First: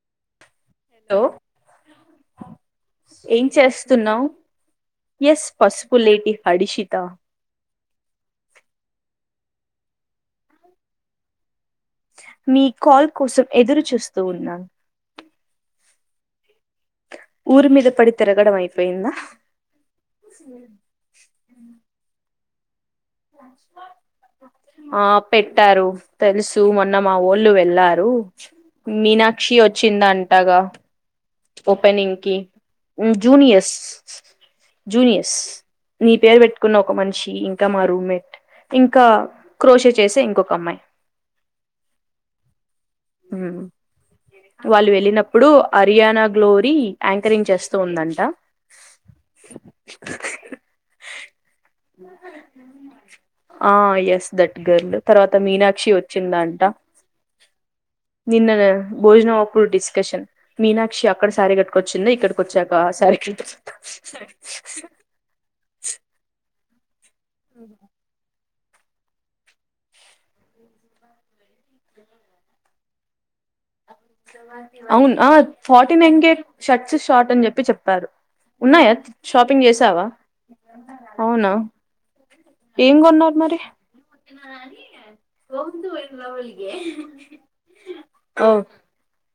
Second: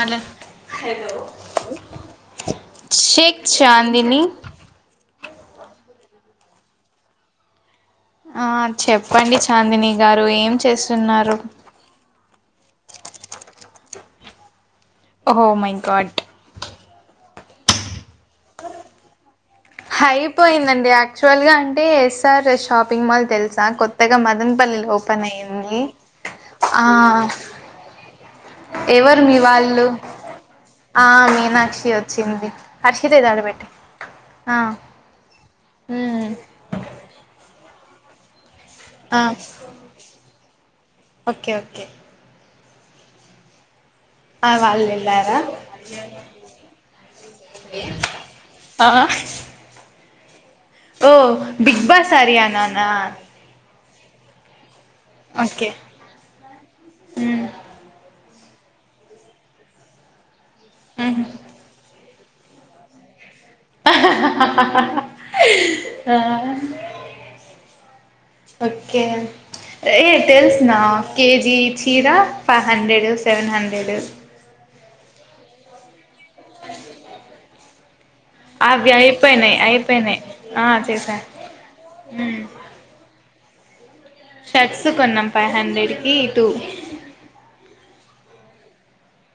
అల. హలో షేక్ ఏం చాందిని. చేస్తున్నావు ఎస్ పసుపులేటి హడిషిత. ఆ చెప్పండి చాందిని గారు, ఏం చేస్తున్నారు. మీ కాల్ కోసం, ఎదురు చూస్తూ ఉన్నా. ఓహో మైగాట్. ఊర్ మీద పడి తీరగడం అయిపోయిందా. హైయిపోయిందండి. యాక్చువల్ గా అంటే ఎస్. Sir [unintelligible] shop. ఆ ఓపెన్ అయ్యింది పెట్టారు. తెలుసు, ఆ మొన్న మా ఓళ్ళు వెళ్ళారు. ఎవరు మీ మీనాక్షి వాళ్ళు ఓచ్చిందంటగా. ఆ మీనాక్షి ఓపెనింగ్ కి. వచ్చింది హర్షిత ఇది ఆడబెట్టి జూనియర్స్, ఆ జూనియర్స్ నీ ఉమ్ పేరు పెట్టుకున్న ఒక మనిషి. ఇంక్ మా రూమ్ మేట్. ఇంకా ఆ క్రోషి చేసే, ఇంకొక్. కోమ్మాయి. Okay okay. హుమ్మ్. ఆ వాళ్ళు వెళ్ళారా వెళ్ళినప్పుడు, అర్యానా గ్లోరీ యాంకరింగ్ చేస్తూ ఉందంట. ఆ ఓ బిగ్ బాస్ అర్యానానా. ఆ ఎస్ దట్ గర్ల్. తర్వాత మీనాక్షి ఓచ్చిందాంట. ఉమ్ నిన్న నే. [unintelligible] భోజనం అప్పుడు డిస్కషన్. మీనాక్షి ఉహు అక్కడ సారి గట్టుకోచ్చింద, ఇక్కడ్ ఓచ్చాక సారీ. [unintelligible] ఆ. ఉహుమ్. ఓకే. ఏ తెలుస్నా కేజీ చీరా, ఫైవ్ హండ్రెడ్. [unintelligible] అవునా. [unintelligible] Forty nine. [unintelligible] షర్ట్స్, షార్ట్ అని చెప్పి చెప్పారు. అవి ఉన్నాయా అయిపోయినాయి షాపింగ్ చేసావా. అయిపోయినాయి ఆ చేసా అవునా ఉమ్ ఏంగోన్నార్ మరి. మత్త షర్ట్స్ కొన్నాం ఫైవ్ న వందు హండ్రెడ్ వె కి టూ లోవళగ ఓ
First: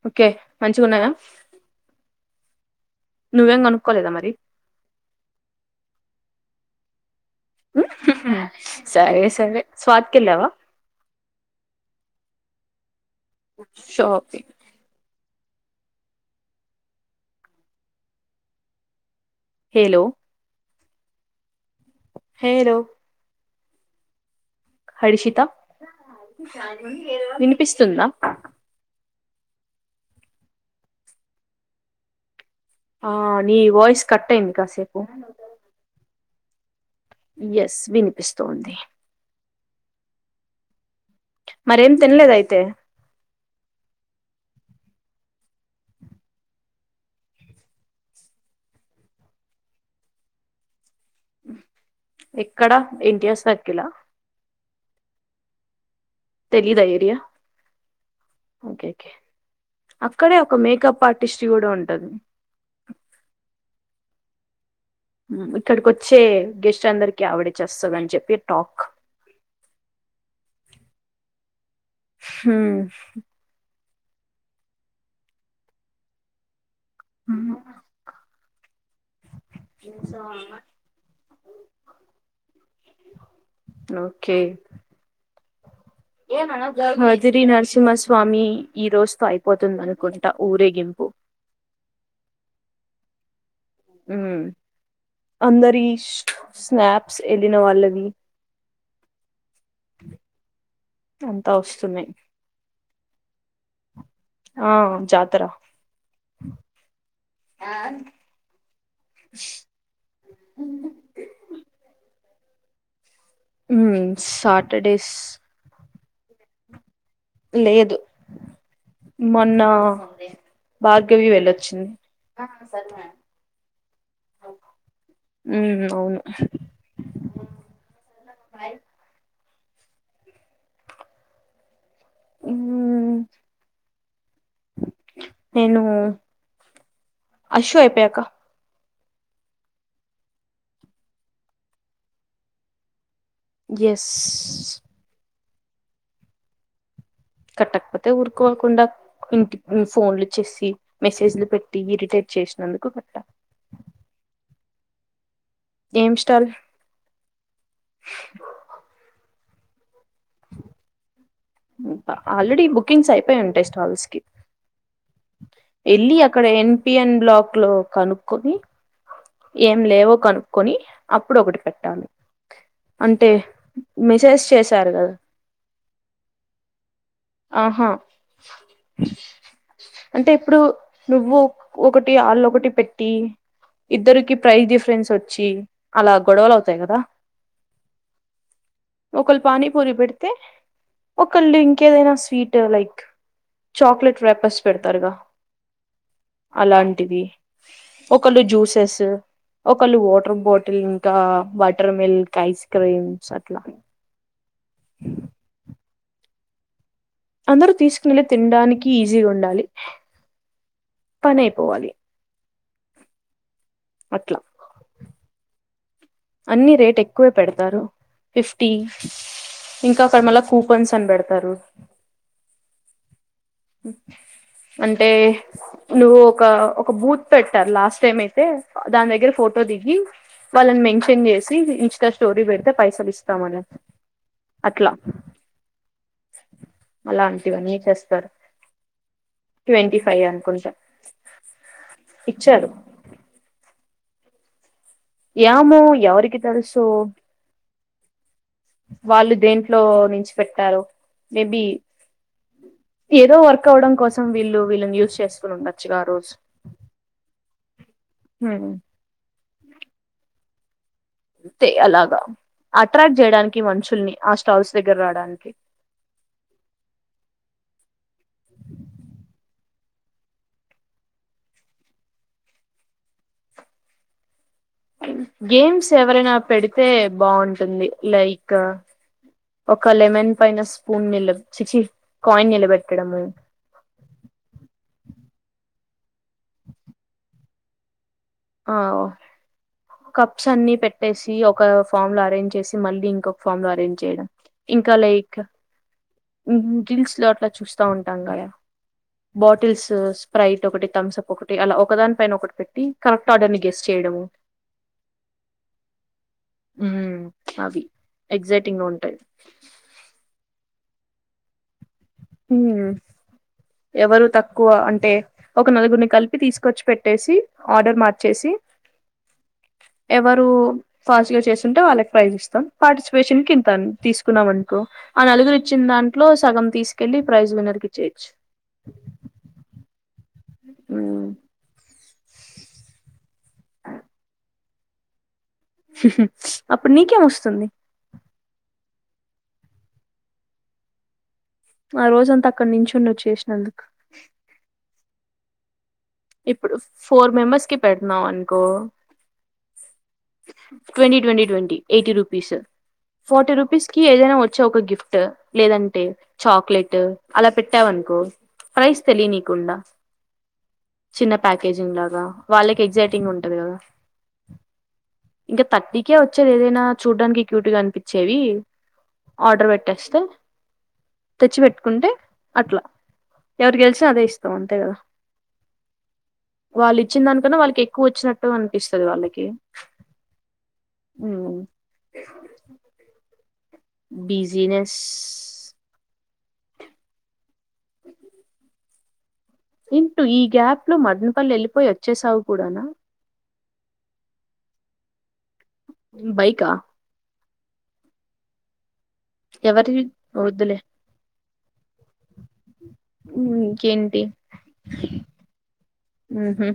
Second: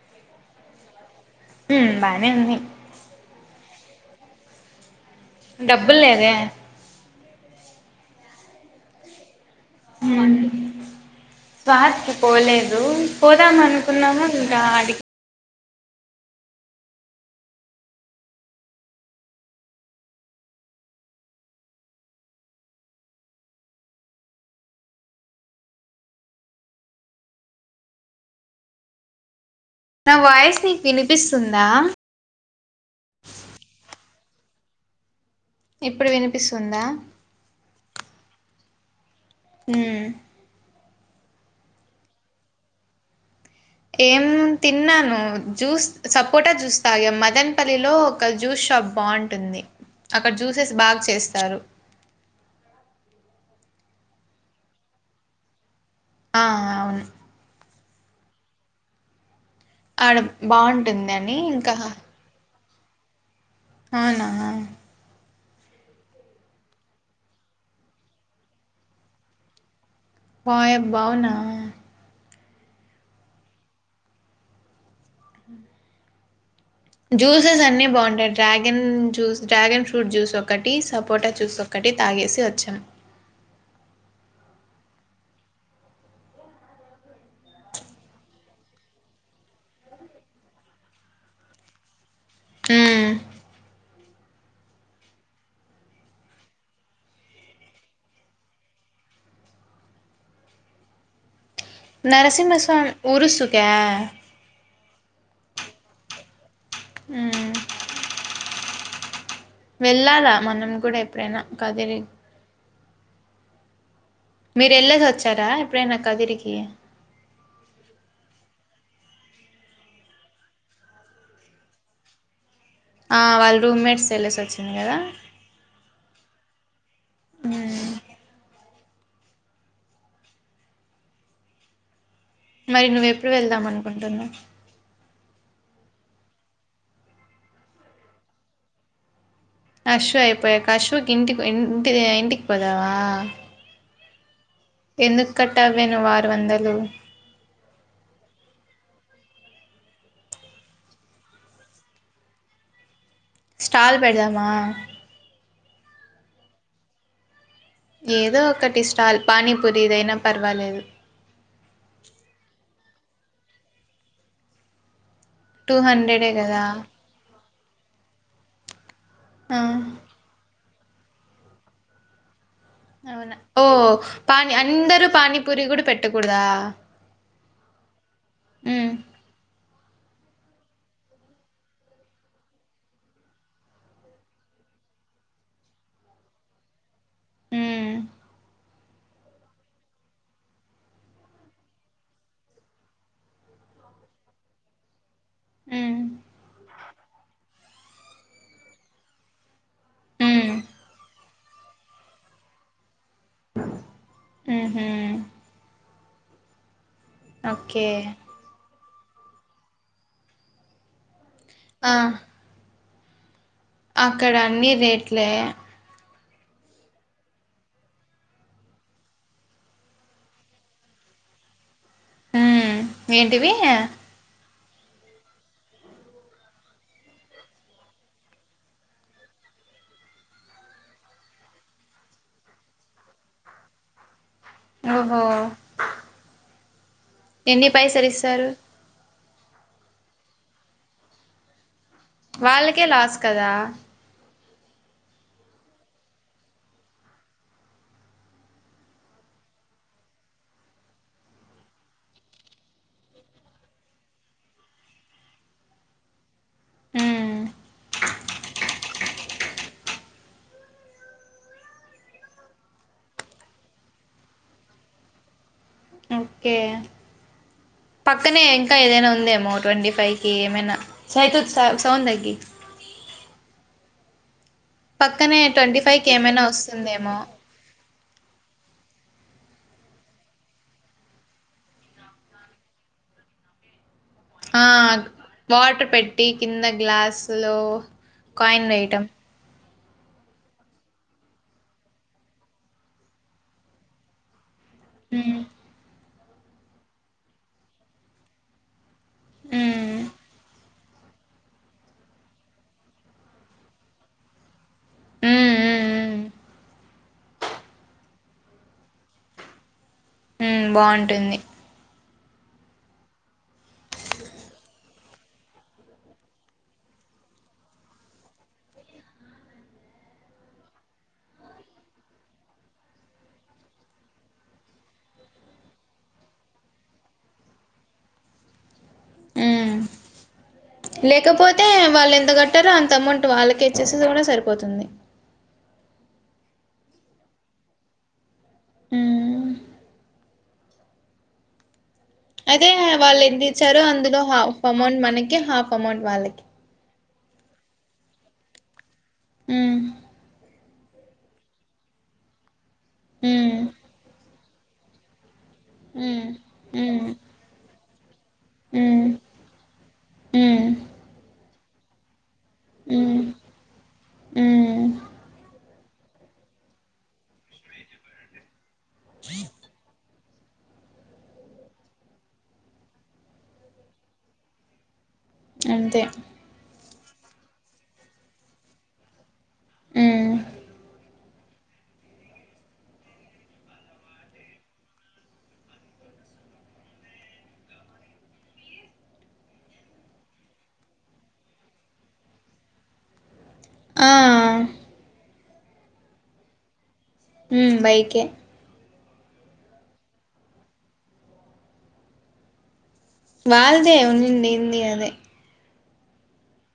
ఓకే మంచిగా ఉన్నాయా. హ్మ్ బాయ్ వెన్ని నువ్వేం కొనుకోలేదా మరి డబ్బులు లేవే హ్మ్ హు హు సరే సరే స్వాతికి హ్మ్ వెళ్ళావా స్వట్ [unintelligible] పోలే హలో [unintelligible] పోదాం అనుకున్నాము షాపింగ్ ఇంకా అడికి హేలో హే లో హరిషిత వినిపిస్తుందా నా వాయిస్ నీక్ వినిపిస్తుందా ఆ నీ వాయిస్ కట్ అయింది కాసేపు ఇప్పుడు వినిపిస్తుందా ఎస్ వినిపిస్తోంది హ్మ్ మరేం తినలేద అయితే ఏం తిన్నాను జ్యూస్ సపోటా జ్యూస్ తాగా మదన్ పల్లి లో ఒక జ్యూస్ షాప్ బాగుంటుంది అక్కడ జ్యూసెస్ బాగా చేస్తారు ఎక్కడ ఏం చేస్తార్ ఎలా ఆ తెలీదా అవున్ ఏరియా ఓకే ఓకే ఆడ అక్కడే ఒక మేకప్ బాగుంటుంది అని ఆర్టిస్ట్ కూడా ఇంకా ఉంటది అవునా ఇక్కడికిొచ్చే గెస్ట్ అందరికి ఆవిడచేస్తదని అని చెప్పి టాక్ పోయబ్ అవునా హ్మ్ జ్యూసెస్ అన్నిీ బాగుంటాయి dragon juice dragon fruit juice ఒకటి సపోటా జ్యూస్ ఒకటి తాగేసి వచ్చాం ఓకే బదిరి నరసింహస్వామి ఈ రోజుతో అయిపోతుంది అనుకుంటా ఊరేగింపు హ్మ్ హ్మ్మ్ అందరి ష్ స్నాప్స్ వెళ్ళిన వాళ్ళవి [unintelligible] నరసింహస్వామ్ ఉరుసుక్య ఆ జాతర ఆ వెళ్ళాదా మనం కూడా ఎప్పుడైనా కదిలి మ్ మీరు ఎళ్లేసి ఒచ్చారా ఎప్పుడైనా కదిరికి లేదు మొన్న భార్గవి వెళ్లొచ్చింది ఆ వాళ్ళ రూమ్మేట్స్ వెళ్లేసి వచ్చింద్ కదా మ్మ్ అవును మైదు నువ్వు మ్మ్ ఎప్పుడు వెళ్దాం అనుకుంటున్నావు నేను అశో అయిపోయాక ఆషు అపోయాక ఆషుక్ ఇంటి ఇంటి ఇంటికి పోతావా ఎస్ ఎందుక్ పెట్టావేనువ్వు ఆరు వందలు కట్టకపోతే ఊరుకోకుండా ఇంటి ఫోన్లు చేసి మెసేజ్లు పెట్టి ఇరిటేట్ చేసినందుకు కట్టా స్టాల్ పెడదామా ఏం స్టాల్ ఏదో ఒకటి స్టాల్ పానీపూరిదైనా పర్వాలేదు ఆ ఆల్రెడీ బుకింగ్స్ అయిపోయి ఉంటాయి స్టాల్స్ కి టూ ఎళ్ళి హండ్రెడే అక్కడ కదా ఎన్పీఎన్ బ్లాక్ లో కనుక్కొనీ ఆ ఏం లేవు కను కొని అప్పుడు ఒకటి పెట్టాలి అంటే అవునా ఓ మెసేజ్ పానీ చేశారు అందరు కదా పానీ పూరి కూడా పెట్టకూడదా ఆహా మ్మ్ అంటే ఎప్పుడూ నువ్వు ఒకటి ఆళ్ళు ఒకటి పెట్టీ ఇద్దరికి ప్ప్రైస్ డిఫరెన్స్ వచ్చి అలా గొడవలు అవుతాయి కదా మ్మ్ ఒకళ్ పానీపూరి పెడితే ఒకళ్ళు ఇంకేదైనా స్వీట్ లైక్ చాక్లెట్ రేపర్స్ పెడతారుగా మ్ లాంటివి ఒకళ్ళు జూస్ ఎస్ ఒకళ్ళు వాటర్ మ్మ్ బాటిల్ ఇంకా వాటర్ మిల్క్ ఐస్క్రీమ్ మ్ హ్ అందరు తీసుకెళ్ళి తినడానికి ఈజీగా ఉండాలి పని అయిపోవాలి ఆ అక్కడ అట్లా అన్ని రేట్ల్ ప్లే అన్ని రేట్ ఎక్కువే పెడతారు. ఫిఫ్టీ ఇంకా అక్కడ మళ్ళా కూపన్స్ అన్ పెడతారు. హహ్ ఏంటిదియ్ అంటే నువ్వు ఒక ఒక బూత్ పెట్టారు. లాస్ట్ టైం అయితే దాని దగ్గర ఫోటో దిగి. వాళ్ళని మెన్షన్ చేసి ఇన్స్టా స్టోరీ పెడితే పైసలు ఇస్తామనేసి. ఓ హొ ఎన్ని అలాంటివన్నీ పైసల్ చేస్తారు ఇస్తారు. ట్వంటీ ఫైవ్ అనుకుంటా. ఇచ్చారు వాళ్ళకే లాస్ కదా యామో ఎవరికి తెలుసు. వాళ్ళు దేంట్లో నించి పెట్టారో. మేబి ఏదో వర్క్ అవడం కోసం. వీళ్ళు వీళ్ళని యూజ్ చేసుకుని ఉండొచ్చుగా రోజు. హ్మ్ హ్మ్ అంతే అలాగా అట్రాక్ట్ చేయడానికి మనుషుల్ని. ఆ స్టాల్స్ దగ్గర్ రాడానికి. ఓకే పక్కనే ఇంకా ఏదైనా ఉందేమో ట్వంటీ ఫ్ పైకి ఏమైనా. సయితు సౌ సౌండ్దగి. హ్మ్ గేమ్స్ ఫైవ్ కి ఎవరైనా ఏమైనా పెడితే వస్తుందేమో బాగుంటుంది. లైక్ ఒక లెమన్ పైన స్పూన్ నిలబ్. చిచి. కాయిన్ నిలబెట్టడము. ఆ వాటర్ పెట్టి కింద గ్లాస్లో కాయిన్ ఆ వేయ్టం కప్స్ అన్ని పెట్టేసి. ఒక ఫామ్ లో అరేంజ్ చేసి. మళ్ళీ ఇంకొక ఫామ్ లో అరేంజ్ చేయడం. ఇంకా హ్మ్ లైక్ ఉహ్మ్ డిల్స్ లో అట్లా చూస్తా ఉంటాం గద. బాటిల్స్, హ్మ్ స్ప్రైట్ ఒకటి థమ్స్ప్ ఒకటి అలా. ఒక దాని పైన ఒకటి పెట్టి. కరెక్ట్ ఆర్డర్ని గెస్ చేయడము. హ్మ్ హ్మ్ హ్మ్ అవి ఎగ్జైటింగ్ గా ఉంటాయి. ఉమ్ బావుంటుంది. హ్మ్ ఎవరు తక్కువ అంటే. ఒక నలుగుర్ని కలిపి తీసుకొచ్చి పెట్టేసి. ఆర్డర్ మార్చేసి ఎవరు ఫాస్ట్ గా చేస్తుంటే. వాళ్ళకి ప్రైజ్ ఇస్తాం. పార్టిసిపేషన్ కింతా తీసుకున్నాం అనుకో. ఆ నలుగురు ఇచ్చిన దాంట్లో సగం తీస్ కెల్లీ ప్రైజ్ విన్నర్కి చేయ్చ్ హ్మ్ లేకపోతే వాళ్ళెంత్ ఏంత గట్టలో అంత అమౌంట్ వాళ్ళకే ఇచ్చేస్తేదే కూడా సరిపోతుంది. అప్పుడు నీకేమొస్తుంది. మ్మ్ ఆ రోజంతా అక్కడ అయితే నించుని నువ్వు వాళ్ళు ఎంత్ ఇచ్చారో. చేసినందుకు అందులో హాఫ్ అమౌంట్ మనకి హాఫ్ ఆమన్ట్ వాళ్ళకి ఇప్పుడు ఫోర్ మెంబర్స్కి పెట్టినావ్ అనుకో. మ్ twenty twenty twenty eighty rupees. Forty మ్మ్ రూపీస్కి ఏదైనా వ ఇచ్చ ఒక గిఫ్ట్ లేదంటే చాక్లెట్ మ్మ్ అలా పెట్. కొట్టావనుకు ప్రైస్ మ్మ్ తెలినీకుండా మ్మ్ మ్మ్ చిన్న ప్యాకేజింగ్ లాగా వాళ్ళకి మ్మ్ ఎగ్జైటింగ్ ఉంటది కదా. మ్మ్ ఇంకా థర్టీకే వచ్చేది ఏదైనా చూడ్డానికి క్యూట్ గా అనిపించేవి. ఆర్డర్ పెట్టేస్తే తెచ్చి పెట్టుకుంటే అట్లా ఏది గెలిస్తే అదే ఇస్తాం అంతే కదా. అంతే. వాళ్ళు ఇచ్చిన దానికన్నా వాళ్ళకి ఎక్కువ వచ్చినట్టు అనిపిస్తది వాళ్ళకి. మ్ మ్ బిజీనెస్. ఇంటూ ఈ గ్యాప్ లో మదనపల్లి వెళ్ళిపోయి వచ్చేసావు కూడానా. ఆ మ్ బైకా ఉమ్ బైకే. ఎవర్కి వద్దులే. ఉమ్, వాళ్దే ఉండింది ఉంది అదే. ఉమ్హ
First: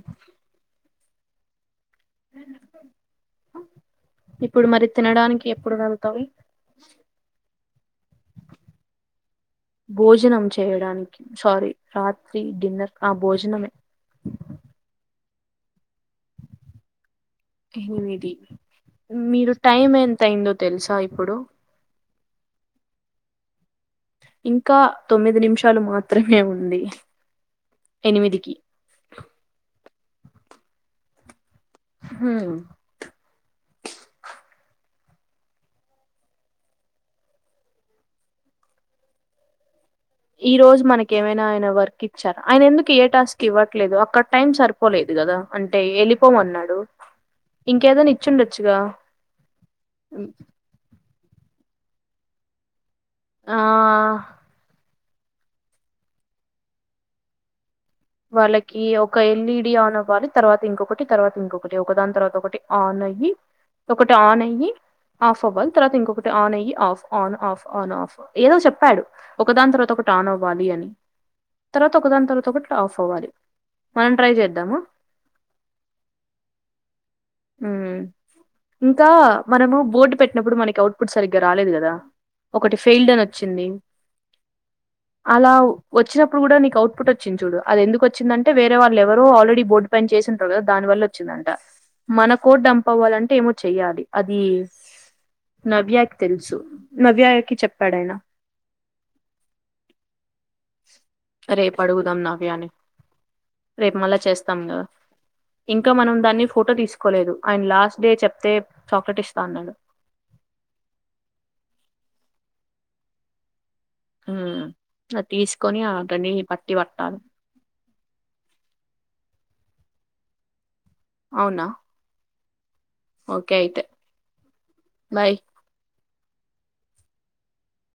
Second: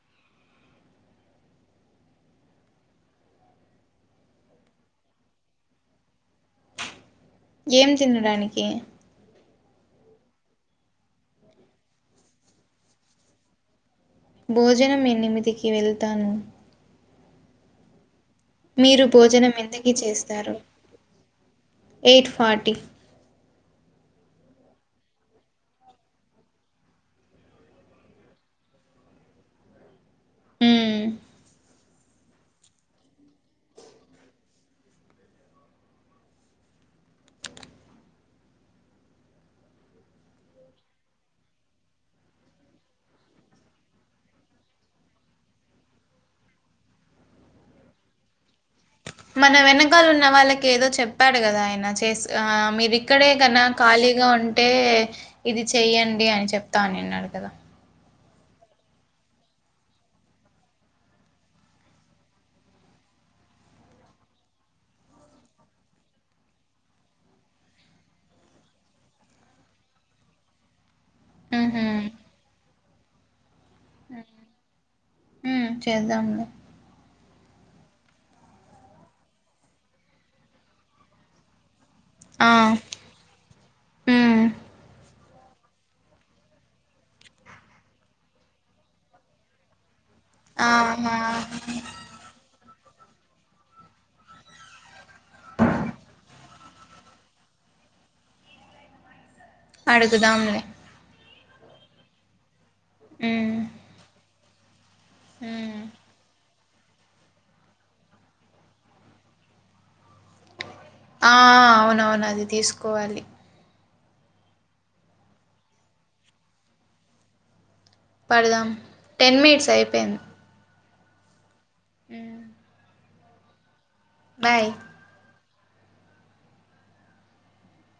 ఇప్పుడు మరి తినడానికి ఎప్పుడు వెళ్తావు ఏం తిండానికి భోజనం చేయడానికి సారీ, రాత్రి డిన్నర్ ఆ భోజనమే. భోజనం ఎనిమిదికి వెళ్తాను. ఎనిమిది భోజనం మీరు ఎంతకి టైమ్ ఎంత అయిందొ చేస్తారు తెలుసా ఇప్పుడు. Eight forty. ఇంకా తొమ్మిది నిమిషాలు మాత్రమే ఉంది ఎనిమిదికి. హమ్ హూమ్ ఈ రోజు మనకి ఏమైనా ఆయన వర్క్ ఇచ్చారా ఆయన ఎందుకు ఏ టాస్క్ ఇవ్వట్లేదు. ఇంకేదన్న ఇచ్చుండొచ్చుగా. మన వెనకాల ఉన్న వాళ్ళకి ఏదో చెప్. చెప్పాడు కదా ఆయన చేసి ఆ మీది. ఇక్కడే ఆ కన్న ఖాళీగా ఉంటే. ఇది చెయ్యండి అని చెప్తా అని అన్నాడు కదా వాళ్ళకి ఒక ఎల్ఈడి ఆన్ అవ్వాలి తర్వాత ఇంకొకటి తర్వాత ఇంకొకటి ఒకదాని తర్వాత ఒకటి ఆన్ అయ్యి ఒకటి ఆన్ అయి ఆఫ్ అవ్వాలి తర్వాత ఇంకొకటి ఆన్ అయ్యి off on off on off ఏదో చెప్పాడు ఒకదాని తర్వాత ఒకటి ఆన్ అవ్వాలి అని ఉహు తర్వాత ఒక దాని తర్వాత ఒకటి ఆఫ్ అవ్వాలి మనం ట్రై చేద్దాము హూ చేద్దాంలే హూ ఇంకా మనము బోర్డు పెట్టినప్పుడు మనకి అఔట్పుట్ సరిగ్గా రాలేదు కదా ఆ ఒకటి ఫెయిల్డ్ అని వచ్చింది హ్మ్ అలా వచ్చినప్పుడు కూడా నీకు అవుట్పుట్ వచ్చింది చూడు అది ఎందుకు వచ్చిందంటే వేరే వాళ్ళ ఎవరో ఆల్రెడీ బోర్డు పని చేసినంటారు కదా దాని వల్ల ఆహా వచ్చిందంట డంంప్ అవ్వాలంటే ఏమో చెయ్యాలి అది నవ్యాకి తెలుసు నవ్యాకి చెప్పాడుయన అడుగుదాంలే రేపు అడుగుదాం నవ్యాని హ్మ్ రేపు మళ్ళా చేస్తా తం కదా హ్మ్ ఇంకా మనం దాన్ని ఫోటో తీసుకోలేదు అయండ్ లాస్ట్ డే చెప్తే చాక్లెట్ ఇస్తా అన్నాడు ఆ అవునవును అది తీసుకోవాలి హూ తీసుకొని అతని పట్టి పట్టాలి పడదాం టెన్ మినిట్స్ అయిపోయింది అవునా ఓకే అయితే బయ్ బాయ్.